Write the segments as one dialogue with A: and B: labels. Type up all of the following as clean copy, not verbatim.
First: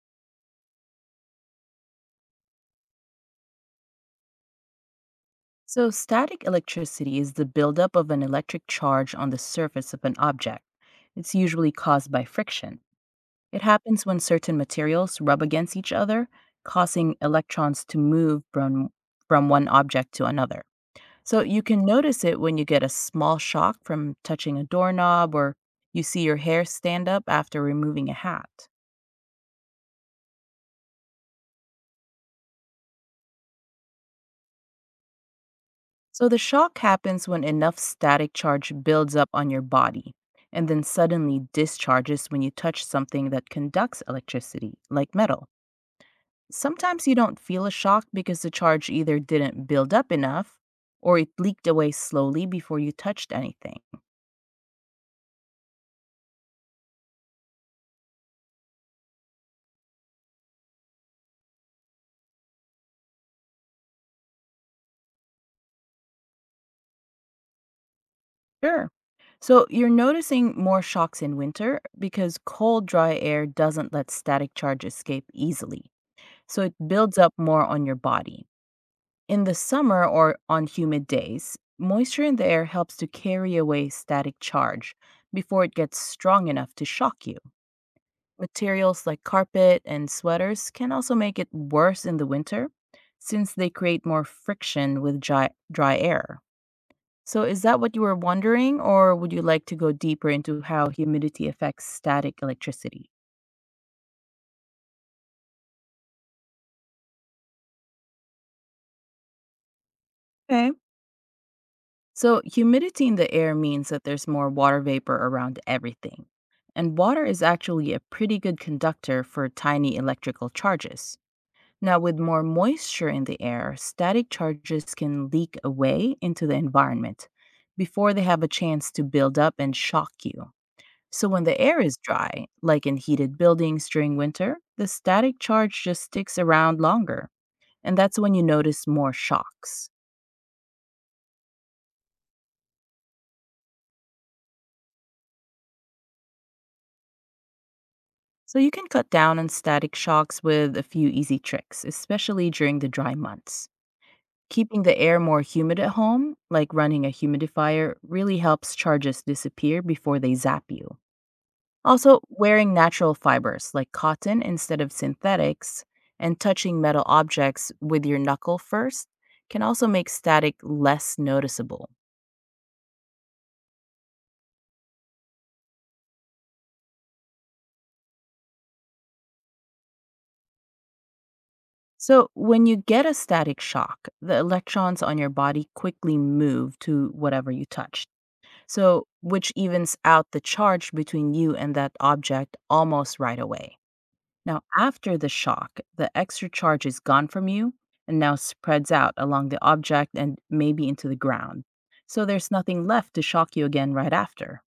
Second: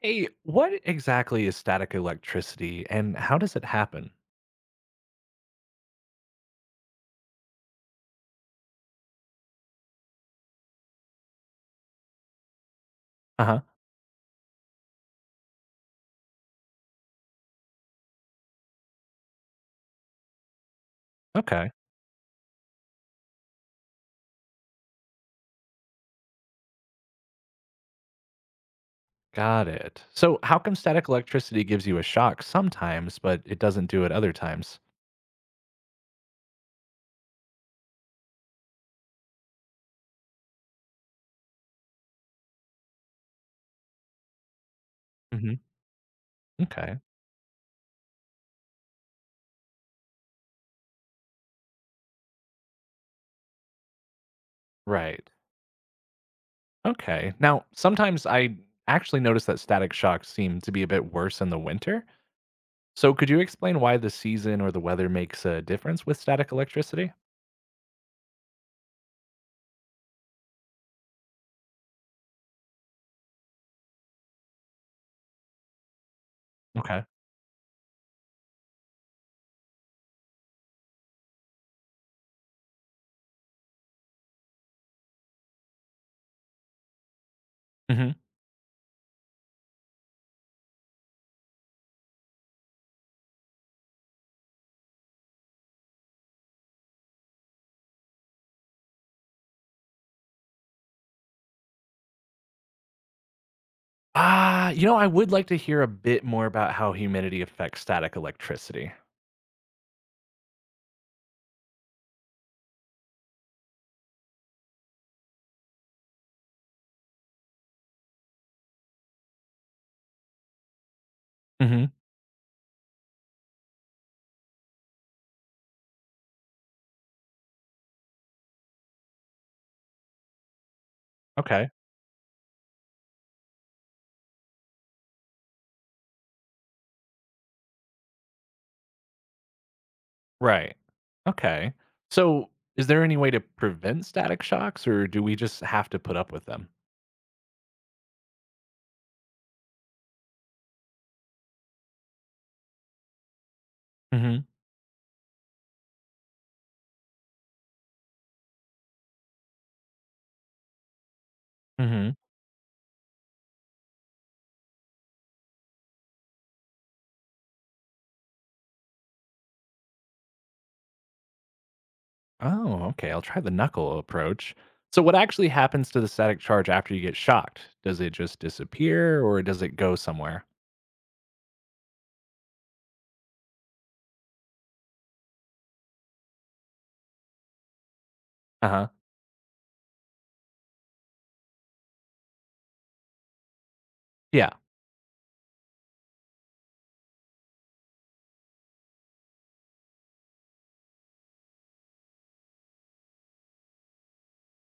A: Hey, what exactly is static electricity and how does it happen?
B: So, static electricity is the buildup of an electric charge on the surface of an object. It's usually caused by friction.
A: Uh huh.
B: It happens when certain materials rub against each other, causing electrons to move from one object to another. So, you
A: Okay.
B: can notice it when you get a small shock from touching a doorknob or you see your hair stand up after removing a hat.
A: Got it. So, how come static electricity gives you a shock sometimes, but it doesn't do it other times?
B: So the shock happens when enough static charge builds up on your body and then suddenly discharges when you touch something that conducts electricity, like metal.
A: Hmm. Okay.
B: Sometimes you don't feel a shock because the charge either didn't build up enough or it leaked away slowly before you touched anything.
A: Right. Okay. Now, sometimes I actually notice that static shocks seem to be a bit worse in the winter. So, could you explain why the season or the weather makes a difference with static electricity?
B: Sure. So you're noticing more shocks in winter because cold, dry air doesn't let static charge escape easily. So it
A: Okay.
B: builds up more on your body. In the summer or on humid days, moisture in the air helps to carry away static charge before it gets strong enough to shock you.
A: Hmm.
B: Materials like carpet and sweaters can also make it worse in the winter since they create more friction with dry air. So, is that what you were wondering, or would you like to go deeper into how humidity affects static electricity?
A: I would like to hear a bit more about how humidity affects static electricity.
B: Okay. So, humidity in the air means that there's more water vapor around everything. And water is actually a pretty good conductor for tiny electrical charges.
A: Hmm.
B: Now, with more moisture in the air, static charges can leak away into the environment before they have a chance to build up and shock you. So, when the
A: Okay.
B: air is dry, like in heated buildings during winter, the static charge just sticks around longer. And that's when you notice more shocks.
A: Right. Okay. So, is there any way to prevent static shocks, or do we just have to put up with them?
B: So you can cut down on static shocks with a few easy tricks, especially during the dry months.
A: Hmm.
B: Keeping the air more humid at home, like running a humidifier, really helps charges disappear before they zap you.
A: Hmm.
B: Also, wearing natural fibers like cotton instead of synthetics and touching metal objects with your knuckle first can also make static less noticeable.
A: Oh, okay. I'll try the knuckle approach. So, what actually happens to the static charge after you get shocked? Does it just disappear, or does it go somewhere?
B: So, when you get a static shock, the electrons on your body quickly move to whatever you touch
A: Uh huh.
B: so which evens out the charge between you and that object almost right away.
A: Yeah.
B: Now, after the shock, the extra charge is gone from you and now spreads out along the object and maybe into the ground. So there's nothing left to shock you again right after.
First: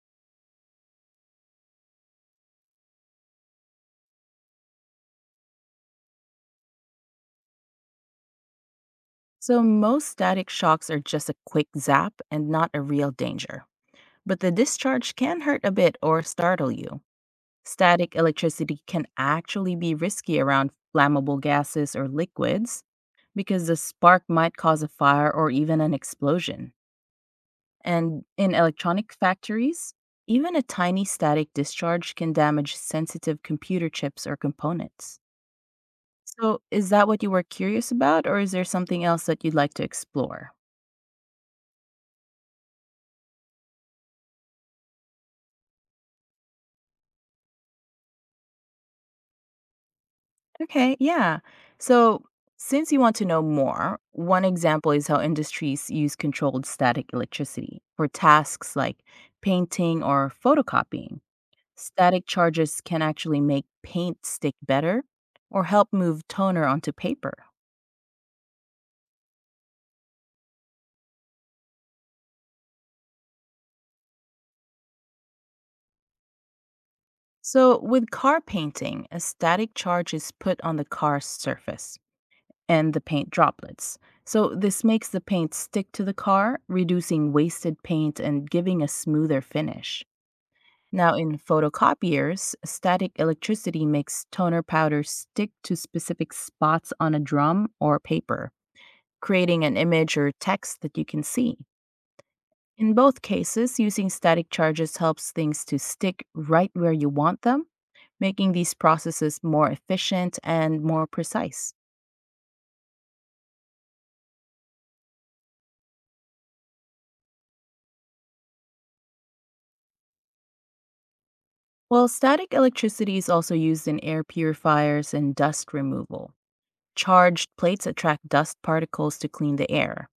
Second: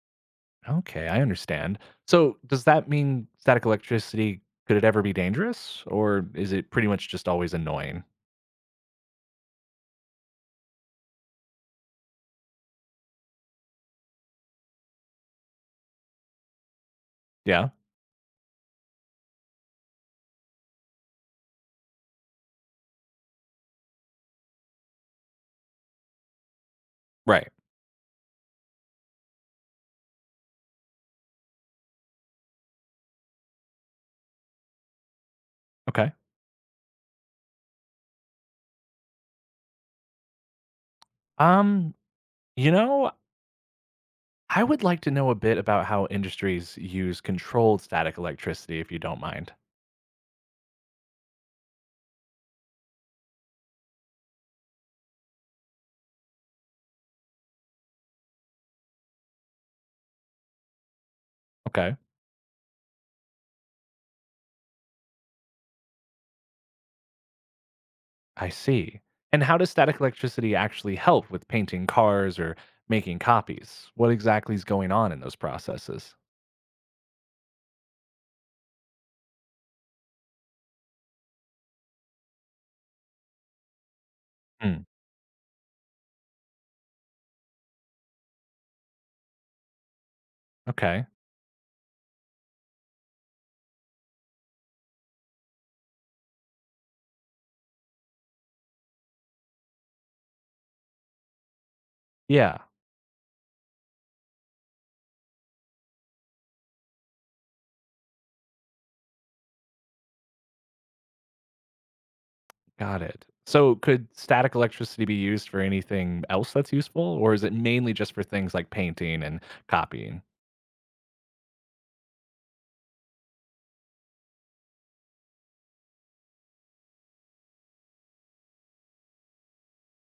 A: Okay, I understand. So, does that mean static electricity could it ever be dangerous, or is it pretty much just always annoying?
B: So most static shocks are just a quick zap and not a real danger. But the discharge can hurt a bit or startle you.
A: Yeah.
B: Static electricity can actually be risky around flammable gases or liquids because the spark might cause a fire or even an explosion.
A: Right.
B: And in electronic factories, even a tiny static discharge can damage sensitive computer chips or components.
A: Okay.
B: So, is that what you were curious about, or is there something else that you'd like to explore?
A: Um. You know, I would like to know a bit about how industries use controlled static electricity, if you don't mind.
B: Okay, yeah. So, since you want to know more, one example is how industries use controlled static electricity for tasks like painting or photocopying.
A: Okay.
B: Static charges can actually make paint stick better or help move toner onto paper.
A: I see. And how does static electricity actually help with painting cars or making copies? What exactly is going on in those processes?
B: So, with car painting, a static charge is put on the car's surface and the paint droplets. So,
A: Hmm.
B: this makes the paint stick to the car, reducing wasted paint and giving a smoother finish.
A: Okay.
B: Now, in photocopiers, static electricity makes toner powder stick to specific spots on a drum or paper, creating an image or text that you can see.
A: Yeah,
B: In both cases, using static charges helps things to stick right where you want them, making these processes more efficient and more precise.
A: got it. So, could static electricity be used for anything else that's useful, or is it mainly just for things like painting and copying?
B: Well, static electricity is also used in air purifiers and dust removal. Charged plates attract dust particles to clean the air.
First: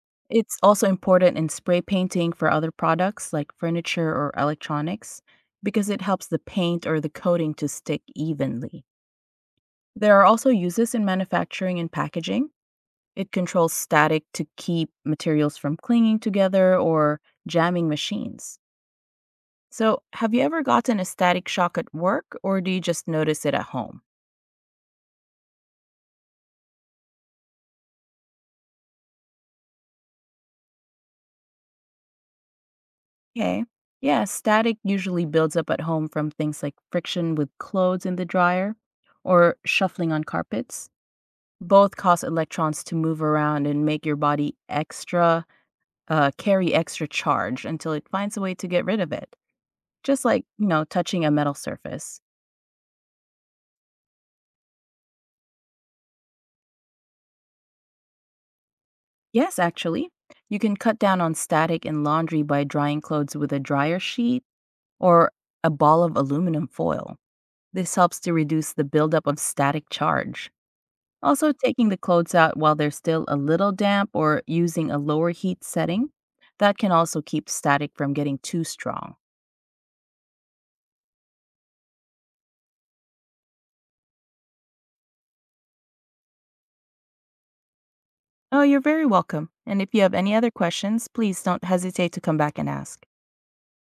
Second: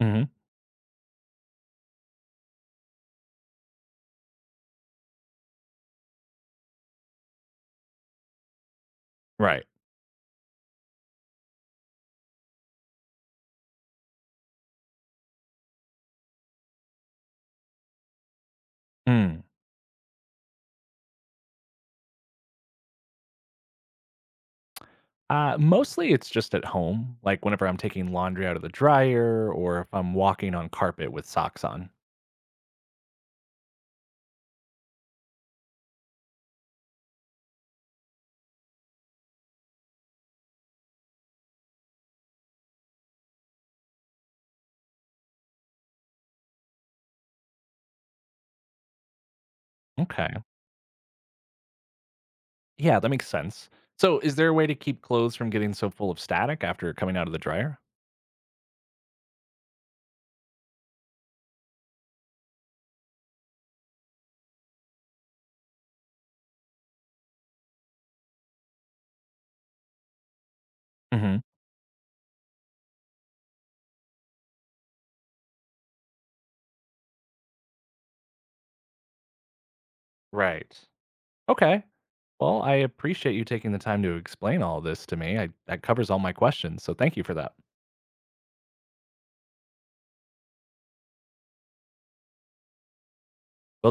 A: Hmm.
B: It's also important in spray painting for other products like furniture or electronics because it helps the paint or the coating to stick evenly.
A: Right.
B: There are also uses in manufacturing and packaging. It controls static to keep materials from clinging together or jamming machines.
A: Hmm.
B: So, have you ever gotten a static shock at work or do you just notice it at home?
A: Mostly it's just at home, like whenever I'm taking laundry out of the dryer or if I'm walking on carpet with socks on.
B: Okay. Yeah, static usually builds up at home from things like friction with clothes in the dryer or shuffling on carpets. Both cause electrons to move around and make your body extra carry extra charge until it finds a way to get rid of it, just
A: Okay.
B: like, you know, touching a metal surface.
A: Yeah, that makes sense. So, is there a way to keep clothes from getting so full of static after coming out of the dryer?
B: Yes, actually, you can cut down on static in laundry by drying clothes with a dryer sheet or a ball of aluminum foil. This helps to reduce the buildup of static charge.
A: Hmm.
B: Also, taking the clothes out while they're still a little damp or using a lower heat setting, that can also keep static from getting too strong.
A: Right. Okay. Well, I appreciate you taking the time to explain all this to me. That covers all my questions. So, thank you for that.
B: Oh, you're very welcome. And if you have any other questions, please don't hesitate to come back and ask.
A: Will do.